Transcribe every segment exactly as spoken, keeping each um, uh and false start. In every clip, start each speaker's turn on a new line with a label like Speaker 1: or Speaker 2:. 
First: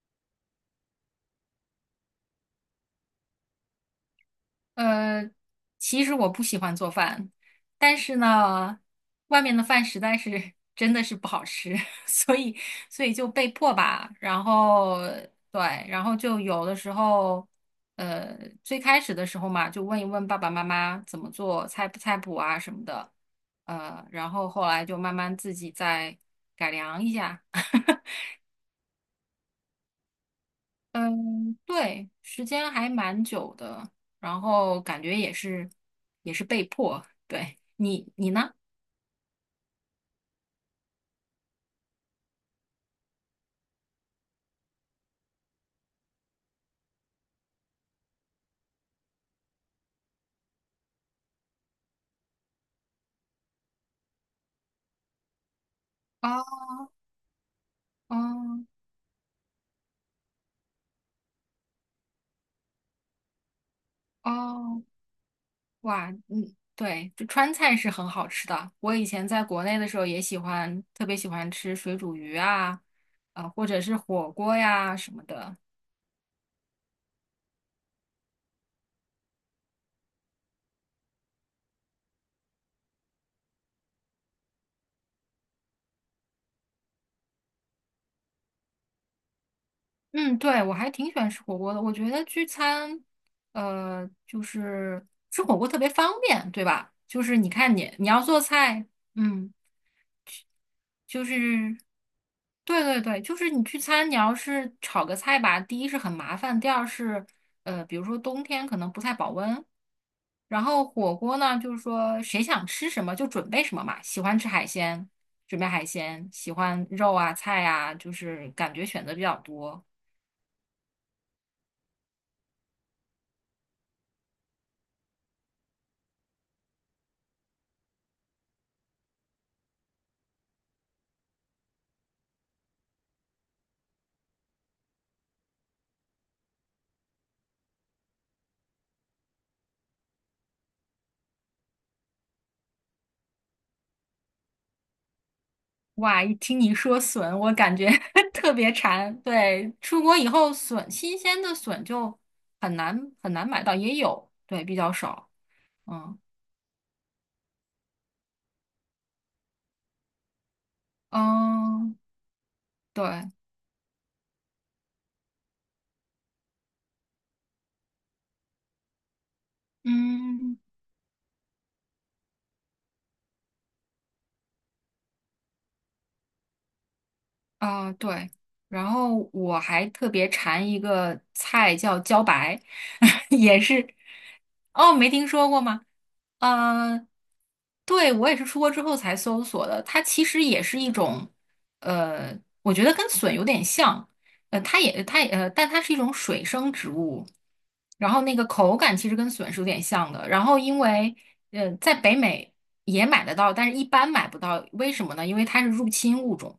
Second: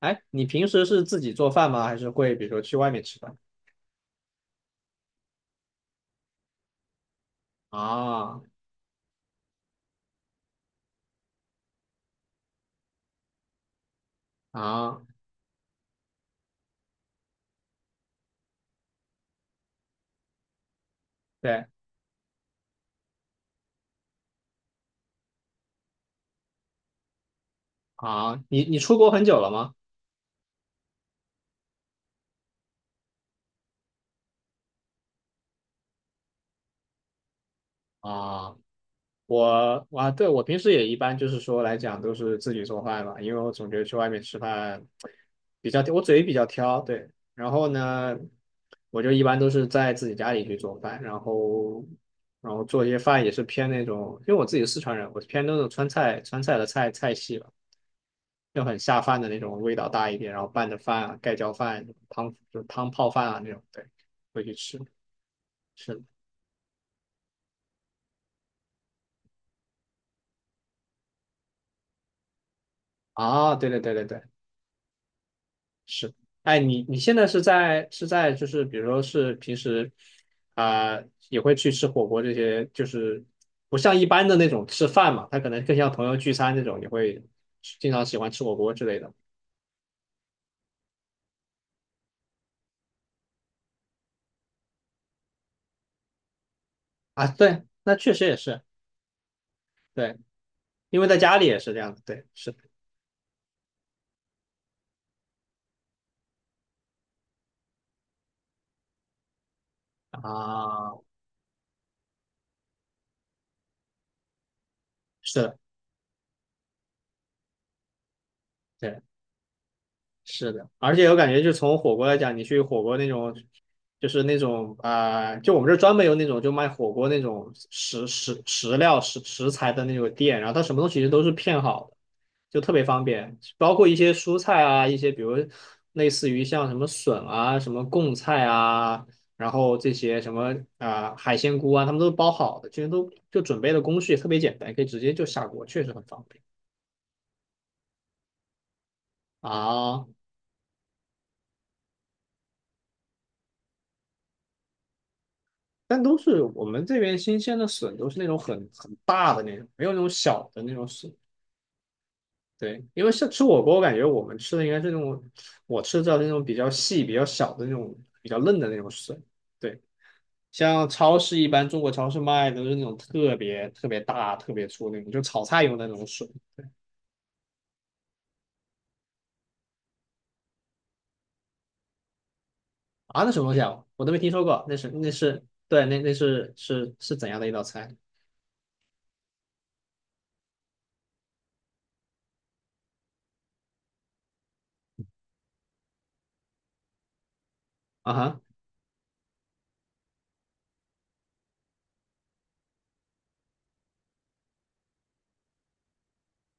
Speaker 1: 哎，你平时是自己做饭吗？还是会比如说去外面吃饭？
Speaker 2: 呃，其实我不喜欢做饭，但是
Speaker 1: 啊
Speaker 2: 呢，外面的饭实在是真的是不好吃，所以所以就被迫吧。然后
Speaker 1: 啊，
Speaker 2: 对，然后就有的时候，呃，最开始的时候嘛，就问一问爸爸妈妈怎么
Speaker 1: 对
Speaker 2: 做菜谱菜谱啊什么的，呃，然后后来就慢慢自己再改良一下。
Speaker 1: 啊，你你出国很久了吗？
Speaker 2: 嗯，对，时间还蛮久的，然后感觉也是也是被迫。对，你你呢？
Speaker 1: 啊，我啊，对我平时也一般就是说来讲都是自己做饭吧，因为我总觉得去外面吃饭比较，我嘴比较挑，对。然后呢，我就一般都是在自己家里去做饭，然后然后做一些饭也是偏那种，因为我自己是四川人，我是偏那种川菜川菜
Speaker 2: 哦
Speaker 1: 的菜菜系吧。
Speaker 2: 哦
Speaker 1: 就很下饭的那种，味道大一点，然后拌着饭啊，盖浇饭、汤就是汤泡饭啊那种，对，会去吃。
Speaker 2: 哦，
Speaker 1: 是的
Speaker 2: 哇，嗯，对，这川菜是很好吃的。我以前在国内的时候也喜欢，特别喜欢吃水煮鱼啊，啊、
Speaker 1: 啊，
Speaker 2: 或
Speaker 1: 对对
Speaker 2: 者
Speaker 1: 对
Speaker 2: 是
Speaker 1: 对对，
Speaker 2: 火锅呀什么的。
Speaker 1: 是。哎，你你现在是在是在就是比如说是平时啊、也会去吃火锅这些，就是不像一般的那种吃饭嘛，他可能更像朋友聚餐那种，也会经常喜欢吃火锅之类的
Speaker 2: 嗯，对，我还挺喜欢吃火锅的。我觉得聚餐，呃，就是吃火锅特别方便，对吧？就
Speaker 1: 啊。
Speaker 2: 是你
Speaker 1: 对，
Speaker 2: 看
Speaker 1: 那
Speaker 2: 你你
Speaker 1: 确
Speaker 2: 要
Speaker 1: 实也
Speaker 2: 做
Speaker 1: 是
Speaker 2: 菜，嗯。
Speaker 1: 对，因为在
Speaker 2: 就
Speaker 1: 家里也是
Speaker 2: 是
Speaker 1: 这样的，对，是的
Speaker 2: 对对对，就是你聚餐，你要是炒个菜吧，第一是很麻烦，第二是呃，比如说冬天可能不太保温。然后
Speaker 1: 啊，
Speaker 2: 火锅呢，就是说谁想吃什么就准备什么嘛，喜欢吃海鲜，
Speaker 1: 是的。
Speaker 2: 准备海鲜；喜欢肉啊、菜啊，就是感觉
Speaker 1: 对。
Speaker 2: 选择比较多。
Speaker 1: 是的，而且我感觉，就从火锅来讲，你去火锅那种，就是那种啊、呃就我们这儿专门有那种就卖火锅那种食食食料食食材的那种店，然后它什么东西其实都是片好的，就特别方便，包括一些蔬菜啊，一些比如类似于像什么笋啊、什么贡菜啊，然后这些什么啊、呃海鲜菇啊，他们都包好的，其实都就准备的工序也特别简单，可以直接就下锅，确实很
Speaker 2: 哇，
Speaker 1: 方
Speaker 2: 一
Speaker 1: 便
Speaker 2: 听你说笋，我感觉 特别馋。对，出
Speaker 1: 啊。
Speaker 2: 国以后笋，新鲜的笋就很难很难买到，也有，对，比较少。
Speaker 1: 但都
Speaker 2: 嗯。
Speaker 1: 是我们这边新鲜的笋，都是那种很很大的那种，没有那种小的那种笋。
Speaker 2: 嗯，
Speaker 1: 对，因为像
Speaker 2: 对，
Speaker 1: 吃火锅，我感觉我们吃的应该是那种，我吃到的是那种比较细、比较小的那种、比较嫩的那种笋。对，
Speaker 2: 嗯，
Speaker 1: 像超市一般中国超市卖的都是那种特别特别大、特别粗那种，就炒菜用的那种笋
Speaker 2: 啊、对，然后我还特别馋一个菜叫茭白，
Speaker 1: 啊，那什么东西
Speaker 2: 也
Speaker 1: 啊？
Speaker 2: 是，
Speaker 1: 我都没听说过，那是
Speaker 2: 哦，
Speaker 1: 那
Speaker 2: 没听
Speaker 1: 是
Speaker 2: 说过
Speaker 1: 对，
Speaker 2: 吗？
Speaker 1: 那那是是
Speaker 2: 呃，
Speaker 1: 是怎样的一道菜
Speaker 2: 对，我也是出国之后才搜索的，它其实也是一种，呃，我觉得跟笋有点像，呃，它也它也呃，但它是一种水生植物，然
Speaker 1: 啊？
Speaker 2: 后那
Speaker 1: 哈，
Speaker 2: 个口感其实跟笋是有点像的，然后因为呃，在北美也买得到，但是一般买不到，为什么呢？因为它是入侵物种。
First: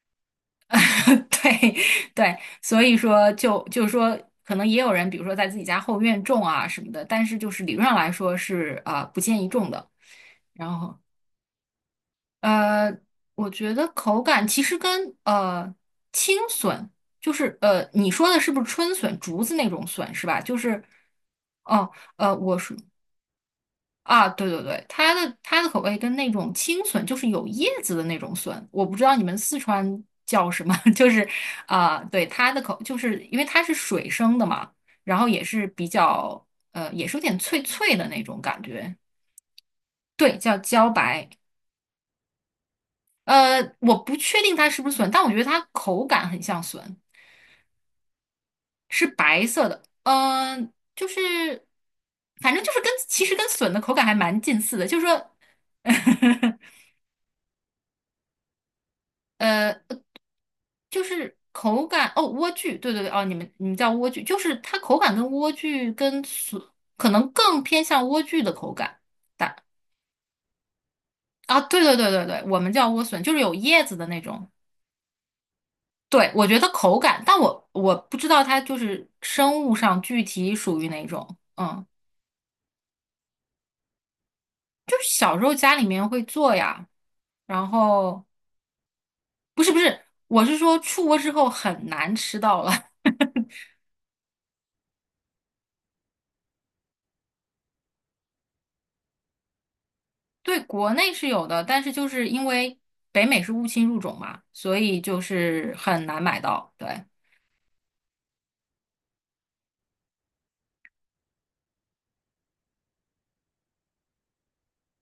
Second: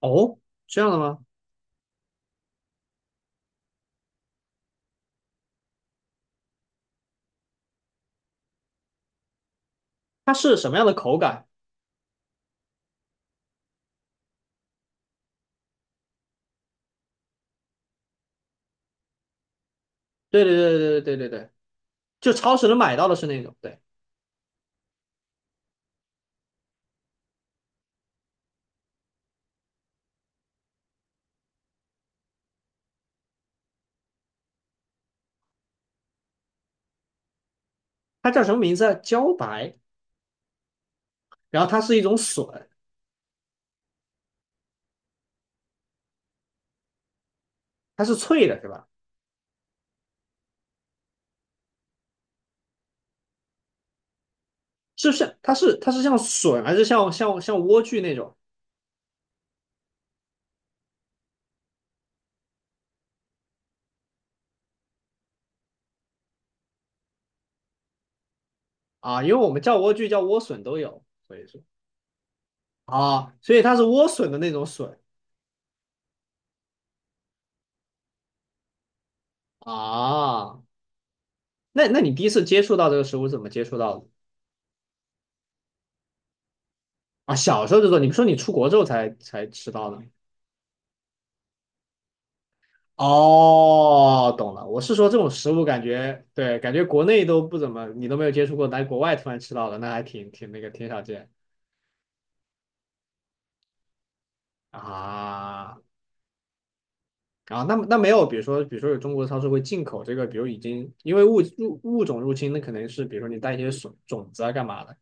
Speaker 1: 哦，这样的吗？
Speaker 2: 对对，所以说就就是说，可能也有人，比如说在自己家后院种啊什么的，但是就是理论上来说是啊、呃不建议种的。
Speaker 1: 它是什
Speaker 2: 然
Speaker 1: 么样的
Speaker 2: 后
Speaker 1: 口感？
Speaker 2: 呃，我觉得口感其实跟呃青笋，就是呃你说的是不是春笋，竹子那种笋是吧？
Speaker 1: 对对
Speaker 2: 就
Speaker 1: 对
Speaker 2: 是
Speaker 1: 对对对对对。
Speaker 2: 哦
Speaker 1: 就
Speaker 2: 呃，
Speaker 1: 超
Speaker 2: 我
Speaker 1: 市能
Speaker 2: 是。
Speaker 1: 买到的是那种，对，
Speaker 2: 啊，对对对，它的它的口味跟那种青笋，就是有叶子的那种笋，我不知道你们四川叫什么，就是啊、对它的口，就是因为它是水生的嘛，然后也是比较呃，也是有点脆脆的那
Speaker 1: 它
Speaker 2: 种
Speaker 1: 叫什么
Speaker 2: 感
Speaker 1: 名字啊？
Speaker 2: 觉，
Speaker 1: 茭白，
Speaker 2: 对，叫茭白，
Speaker 1: 然后它是一种笋，
Speaker 2: 呃，我不确定它是不是笋，但我觉得它口感很像笋，
Speaker 1: 它是脆的，是吧？
Speaker 2: 是白色的，嗯、就是反正就是跟其实跟笋的口感还蛮近似的，就是
Speaker 1: 是不
Speaker 2: 说。
Speaker 1: 是？它是它是像 笋，还是像像像莴苣那种
Speaker 2: 呃，就是口感哦，莴苣，对对对，哦，你们你们叫莴苣，就是它口感跟莴苣跟笋可能更偏向莴苣的口感。
Speaker 1: 啊？因为我
Speaker 2: 但
Speaker 1: 们叫莴苣叫莴笋都有，所以说
Speaker 2: 啊，对对对对对，我们叫莴笋，就
Speaker 1: 啊，
Speaker 2: 是
Speaker 1: 所
Speaker 2: 有
Speaker 1: 以它是
Speaker 2: 叶子
Speaker 1: 莴
Speaker 2: 的那
Speaker 1: 笋的那
Speaker 2: 种。
Speaker 1: 种笋
Speaker 2: 对，我觉得口感，但我我不知道它就是生物上具体
Speaker 1: 啊。
Speaker 2: 属于哪种。嗯，
Speaker 1: 那那你第一次接触到这个食物是怎么接触到的
Speaker 2: 就是小时候家里面会做呀，
Speaker 1: 啊？小
Speaker 2: 然
Speaker 1: 时候就做，你说
Speaker 2: 后
Speaker 1: 你出国之后才才
Speaker 2: 不
Speaker 1: 吃
Speaker 2: 是不
Speaker 1: 到
Speaker 2: 是，
Speaker 1: 的
Speaker 2: 我是说出国之后很难吃到了。
Speaker 1: 哦，懂了。我是说这种食物感觉，对，感觉国内都不怎么，你都没有接触过，来国外突然吃到的，那还挺挺
Speaker 2: 对，
Speaker 1: 那个，挺
Speaker 2: 国
Speaker 1: 少
Speaker 2: 内是
Speaker 1: 见
Speaker 2: 有的，但是就是因为北美是物侵入种嘛，所以就是
Speaker 1: 啊。
Speaker 2: 很难买到。对，
Speaker 1: 啊，那那没有，比如说，比如说有中国超市会进口这个，比如已经因为物入物种入侵，那可能是比如说你带一些种种子啊，干嘛的，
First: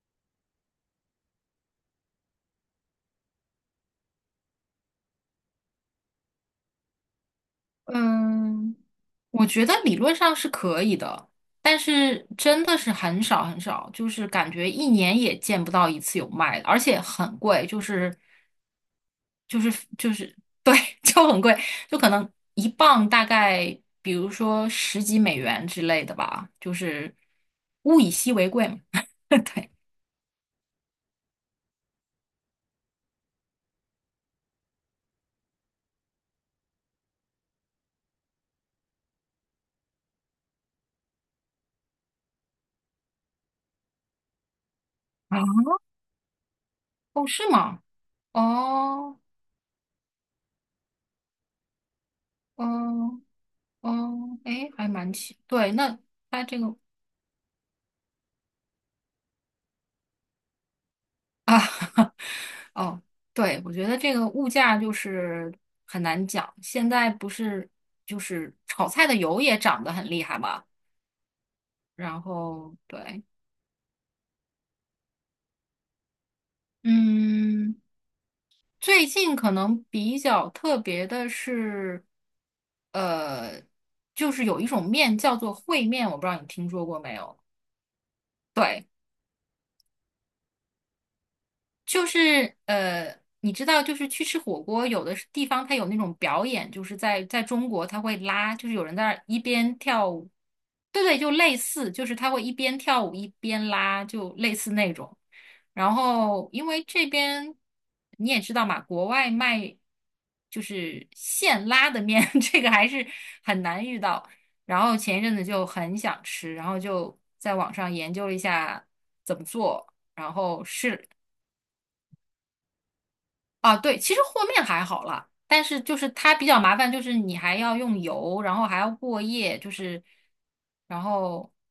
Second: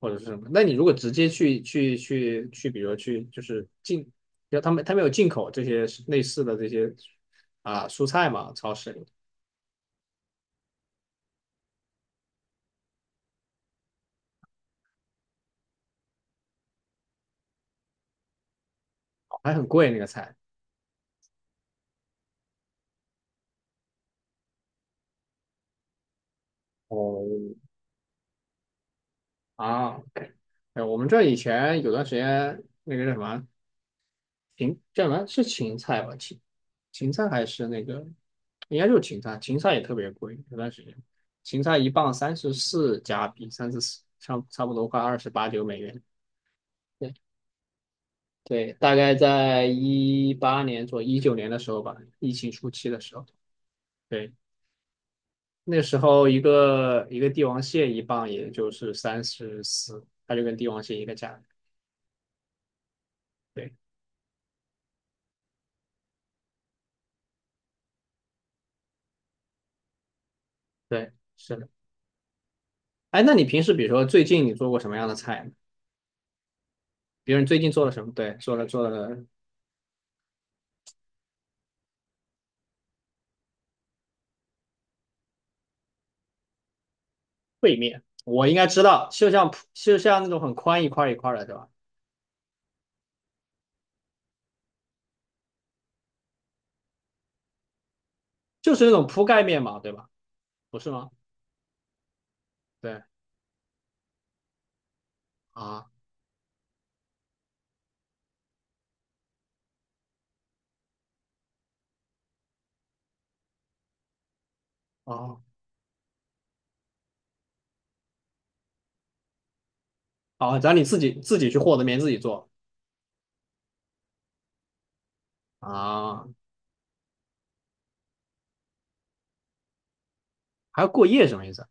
Speaker 1: 或者是什么。那你如果直接去去去去，比如说去就是进，要他们他们有进口这些类似的这些啊蔬菜嘛，超
Speaker 2: 嗯，
Speaker 1: 市里
Speaker 2: 我觉得理论上是可以的，但是真的是很少很少，就是感觉一年也见不到一次有卖的，而且很贵，就是
Speaker 1: 还
Speaker 2: 就
Speaker 1: 很
Speaker 2: 是
Speaker 1: 贵那个
Speaker 2: 就
Speaker 1: 菜。
Speaker 2: 是对，就很贵，就可能一磅大概比如说十几美元之类的吧，就是
Speaker 1: 哦，
Speaker 2: 物以稀为贵嘛。对，
Speaker 1: 啊。哎，我们这以前有段时间那个叫什么芹叫什么是芹菜吧？芹芹菜还是那个应该就是芹菜，芹菜也特别贵。有段时间芹菜一磅三十四加币，三十四差差不多快二十
Speaker 2: 啊，
Speaker 1: 八九美元。对
Speaker 2: 哦，是吗？
Speaker 1: 对，大概
Speaker 2: 哦，
Speaker 1: 在一八年左一九年的时候吧，疫情初期的时
Speaker 2: 哦，
Speaker 1: 候，对，
Speaker 2: 哦，诶，还蛮奇，对，
Speaker 1: 那时
Speaker 2: 那
Speaker 1: 候一
Speaker 2: 它这个
Speaker 1: 个一个帝王蟹一磅也就是三十四，它就跟帝王蟹一个价格
Speaker 2: 啊，哦，对，我
Speaker 1: 对
Speaker 2: 觉得这个物价就是很难讲。现在不是就是炒菜的油也涨得很厉害嘛，
Speaker 1: 对，是的。
Speaker 2: 然后
Speaker 1: 哎，
Speaker 2: 对，
Speaker 1: 那你平时比如说最近你做过什么样的菜呢？别人最近
Speaker 2: 嗯，
Speaker 1: 做了什么？对，做了做
Speaker 2: 最
Speaker 1: 了
Speaker 2: 近可能比较特别的是，呃，就是有一种面叫做烩面，我不知道你听说过没有。
Speaker 1: 烩面，我应该知
Speaker 2: 对。
Speaker 1: 道，就像铺就像那种很宽一块一块的，对吧？
Speaker 2: 就是呃，你知道，就是去吃火锅，有的是地方它有那种表演，就是在在中国，它会拉，就
Speaker 1: 就
Speaker 2: 是
Speaker 1: 是
Speaker 2: 有
Speaker 1: 那
Speaker 2: 人在
Speaker 1: 种
Speaker 2: 那儿
Speaker 1: 铺
Speaker 2: 一
Speaker 1: 盖面
Speaker 2: 边
Speaker 1: 嘛，对吧？
Speaker 2: 跳舞，
Speaker 1: 不是
Speaker 2: 对
Speaker 1: 吗？
Speaker 2: 对，就类似，就是他会一边
Speaker 1: 对
Speaker 2: 跳舞一边拉，就类似那种。
Speaker 1: 啊，
Speaker 2: 然后，因为这边你也知道嘛，国外卖就是现拉的面，这个还是很难遇到。然后前一阵
Speaker 1: 哦
Speaker 2: 子就很想吃，然后就在网上研究了一下怎么做，然
Speaker 1: 哦，
Speaker 2: 后
Speaker 1: 然后你自
Speaker 2: 试
Speaker 1: 己自己去和的面自己做
Speaker 2: 啊，对，其实和面还好了，但是就是
Speaker 1: 啊，
Speaker 2: 它比较麻烦，就是你还要用油，然后还要过夜，就是，
Speaker 1: 还要
Speaker 2: 然
Speaker 1: 过夜什么意
Speaker 2: 后
Speaker 1: 思？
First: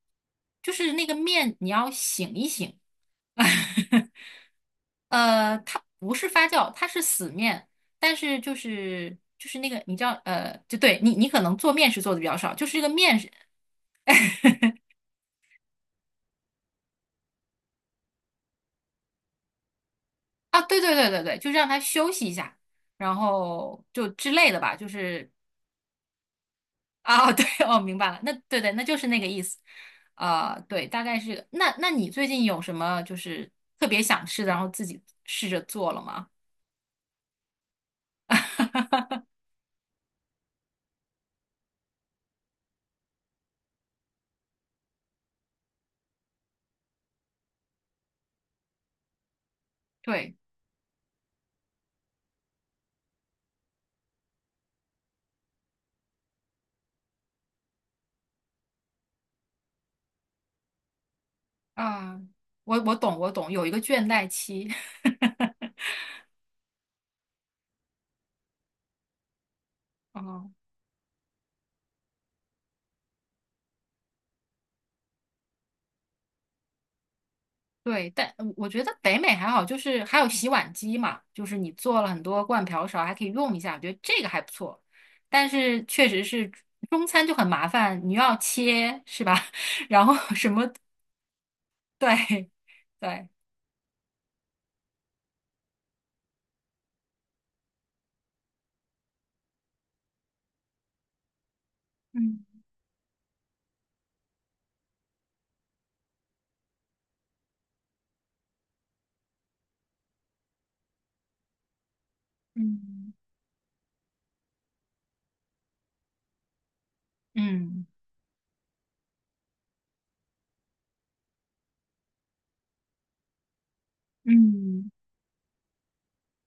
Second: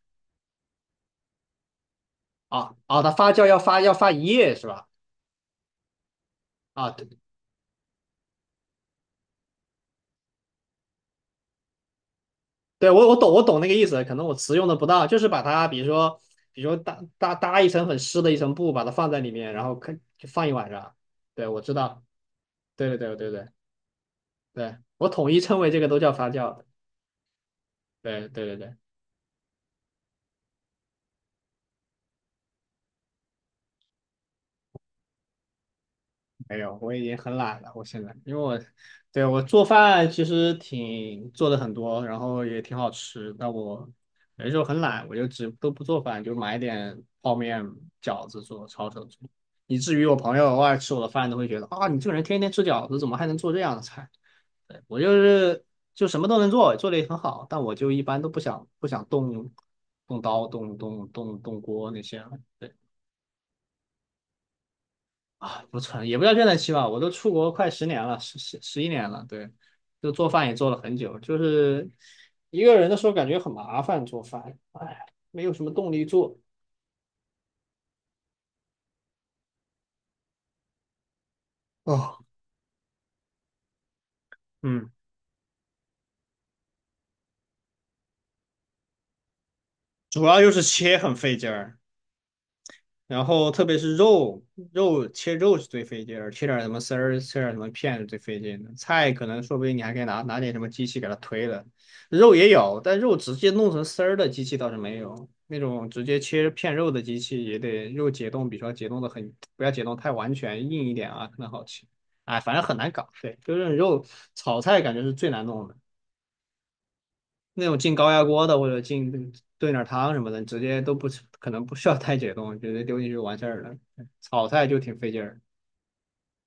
Speaker 2: 就是那个面你要醒一
Speaker 1: 啊
Speaker 2: 醒，
Speaker 1: 啊，它发酵要发要发一夜是吧？
Speaker 2: 呃，它不是发酵，它
Speaker 1: 啊，
Speaker 2: 是
Speaker 1: 对
Speaker 2: 死面，但是就是就是那个你知道，呃，就对你你可能做面食做的比较少，就是这个
Speaker 1: 对，我我
Speaker 2: 面
Speaker 1: 懂，
Speaker 2: 食
Speaker 1: 我懂那个意思，可能我词用的不当，就是把它，比如说，比如说搭搭搭一层很湿的一层布，把它放在里面，然后可就放一
Speaker 2: 啊，
Speaker 1: 晚
Speaker 2: 对
Speaker 1: 上。
Speaker 2: 对对对对，
Speaker 1: 对，
Speaker 2: 就
Speaker 1: 我
Speaker 2: 让
Speaker 1: 知
Speaker 2: 它
Speaker 1: 道，
Speaker 2: 休息一下，
Speaker 1: 对对对
Speaker 2: 然
Speaker 1: 对对
Speaker 2: 后就之类的
Speaker 1: 对，
Speaker 2: 吧，就
Speaker 1: 我
Speaker 2: 是
Speaker 1: 统一称为这个都叫发酵。
Speaker 2: 啊，对，哦，明白了，
Speaker 1: 对
Speaker 2: 那
Speaker 1: 对对
Speaker 2: 对对，
Speaker 1: 对。
Speaker 2: 那就是那个意思，啊、对，大概是这个那那你最近有什么就是特别想吃的，然后自己试着做了吗？
Speaker 1: 没有，我已经很懒了。我现在，因为我，对，我做饭其实挺做的很多，然后也挺好吃。但我有的时候很懒，我就只都不做饭，就买点泡面、饺子做，抄手做。以至于我
Speaker 2: 对，
Speaker 1: 朋友偶尔吃我的饭都会觉得啊，你这个人天天吃饺子，怎么还能做这样的菜？对，我就是就什么都能做，做的也很好，但我就一般都不想不想动动刀、动动动动锅那
Speaker 2: 啊、
Speaker 1: 些。对
Speaker 2: 我我懂，我懂，有一个倦怠期。
Speaker 1: 啊，不存，也不叫倦怠期吧，我都出国快十年了，十十十一年了，对，就 做饭
Speaker 2: 哦，
Speaker 1: 也做了很久，就是一个人的时候感觉很麻烦做饭，哎，没有什么动力做。
Speaker 2: 对，但呃我觉得北美还好，就是还有洗碗机嘛，就是你做了
Speaker 1: 哦，
Speaker 2: 很多罐瓢勺，还可以用一下，我觉得这个还不错。
Speaker 1: 嗯，
Speaker 2: 但是确实是中餐就很麻烦，你又要切，是吧？然后
Speaker 1: 主要
Speaker 2: 什
Speaker 1: 就是
Speaker 2: 么，
Speaker 1: 切很费劲儿，
Speaker 2: 对
Speaker 1: 然
Speaker 2: 对。
Speaker 1: 后特别是肉，肉切肉是最费劲儿，切点儿什么丝儿，切点儿什么片是最费劲的。菜可能说不定你还可以拿拿点什么机器给它推了，肉也
Speaker 2: 嗯
Speaker 1: 有，但肉直接弄成丝儿的机器倒是没有，那种直接切片肉的机器也得肉解冻，比如说解冻的很，不要解冻太完全，硬一点啊，可能好吃。哎，反正很难搞，
Speaker 2: 嗯
Speaker 1: 对，就是肉炒菜感觉是最难弄的。那种
Speaker 2: 嗯
Speaker 1: 进高压锅的或者进炖点汤什么的，直接都不可能不需要太解冻，直接丢进去就完事儿了。炒菜就
Speaker 2: 嗯，
Speaker 1: 挺费劲儿，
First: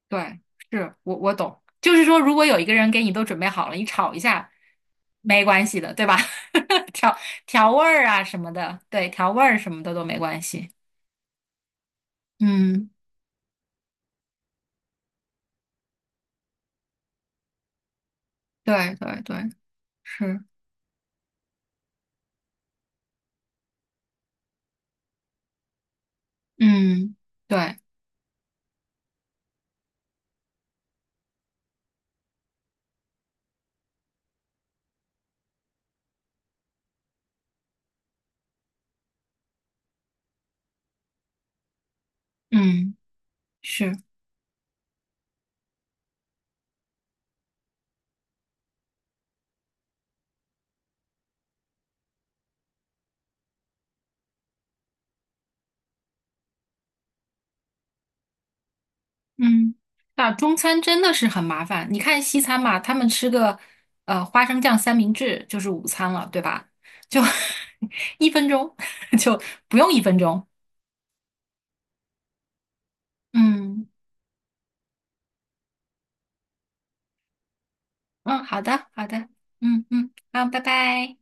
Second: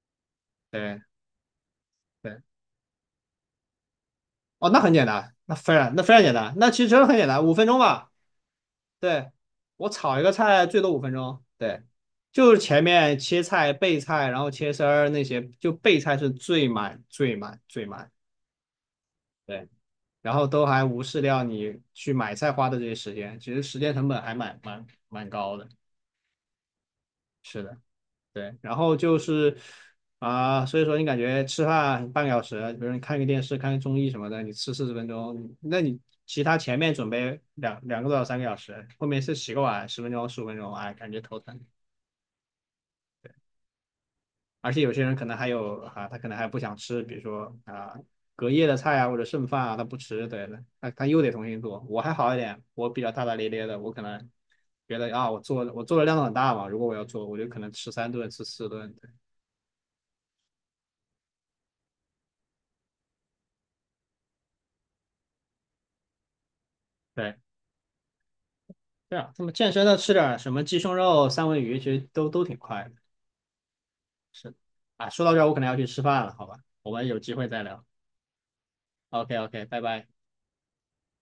Speaker 2: 对，是
Speaker 1: 对
Speaker 2: 我我懂，就是说，如
Speaker 1: 对，
Speaker 2: 果有一个人给你都准备好了，你炒一下
Speaker 1: 哦，那很简单，
Speaker 2: 没
Speaker 1: 那
Speaker 2: 关
Speaker 1: 非
Speaker 2: 系
Speaker 1: 常
Speaker 2: 的，
Speaker 1: 那
Speaker 2: 对
Speaker 1: 非
Speaker 2: 吧？
Speaker 1: 常简单，那其实 真的很
Speaker 2: 调
Speaker 1: 简单，五分
Speaker 2: 调
Speaker 1: 钟
Speaker 2: 味儿
Speaker 1: 吧。
Speaker 2: 啊什么的，对，
Speaker 1: 对，
Speaker 2: 调味儿什么
Speaker 1: 我
Speaker 2: 的都没
Speaker 1: 炒一个
Speaker 2: 关
Speaker 1: 菜
Speaker 2: 系。
Speaker 1: 最多五分钟，对，就是前
Speaker 2: 嗯，
Speaker 1: 面切菜、备菜，然后切丝儿那些，就备菜是最慢、最慢、最慢。
Speaker 2: 对对对，
Speaker 1: 对。然
Speaker 2: 是，
Speaker 1: 后都还无视掉你去买菜花的这些时间，其实时间成本还蛮蛮蛮高的。
Speaker 2: 嗯，
Speaker 1: 是的。
Speaker 2: 对，
Speaker 1: 对，然后就是啊、所以说你感觉吃饭半个小时，比如你看个电视、看个综艺什么的，你吃四十分钟，那你其他前面准备两两个多小时、三个小时，后面是洗个碗十分钟、十五分钟，哎，感觉头疼。
Speaker 2: 嗯，是。
Speaker 1: 而且有些人可能还有啊，他可能还不想吃，比如说啊隔夜的菜啊或者剩饭啊，他不吃，对的，他他又得重新做。我还好一点，我比较大大咧咧的，我可能觉得啊，我做我做的量很大嘛，如果我要做，我就可能吃三顿、吃四顿，对。
Speaker 2: 嗯，那中餐真的是很麻烦。你看西餐嘛，他们吃个呃花生酱三明治就是午餐了，对吧？就
Speaker 1: 对
Speaker 2: 一分钟，
Speaker 1: 对啊，
Speaker 2: 就
Speaker 1: 那么健
Speaker 2: 不
Speaker 1: 身
Speaker 2: 用
Speaker 1: 的
Speaker 2: 一
Speaker 1: 吃
Speaker 2: 分
Speaker 1: 点
Speaker 2: 钟。
Speaker 1: 什么鸡胸肉、三文鱼，其实都都挺快的
Speaker 2: 嗯
Speaker 1: 啊。说到这儿，我可能要去吃饭了，好吧？我们有机会再聊。
Speaker 2: 嗯，好的好的，
Speaker 1: OK OK，拜
Speaker 2: 嗯
Speaker 1: 拜。
Speaker 2: 嗯，好，拜拜。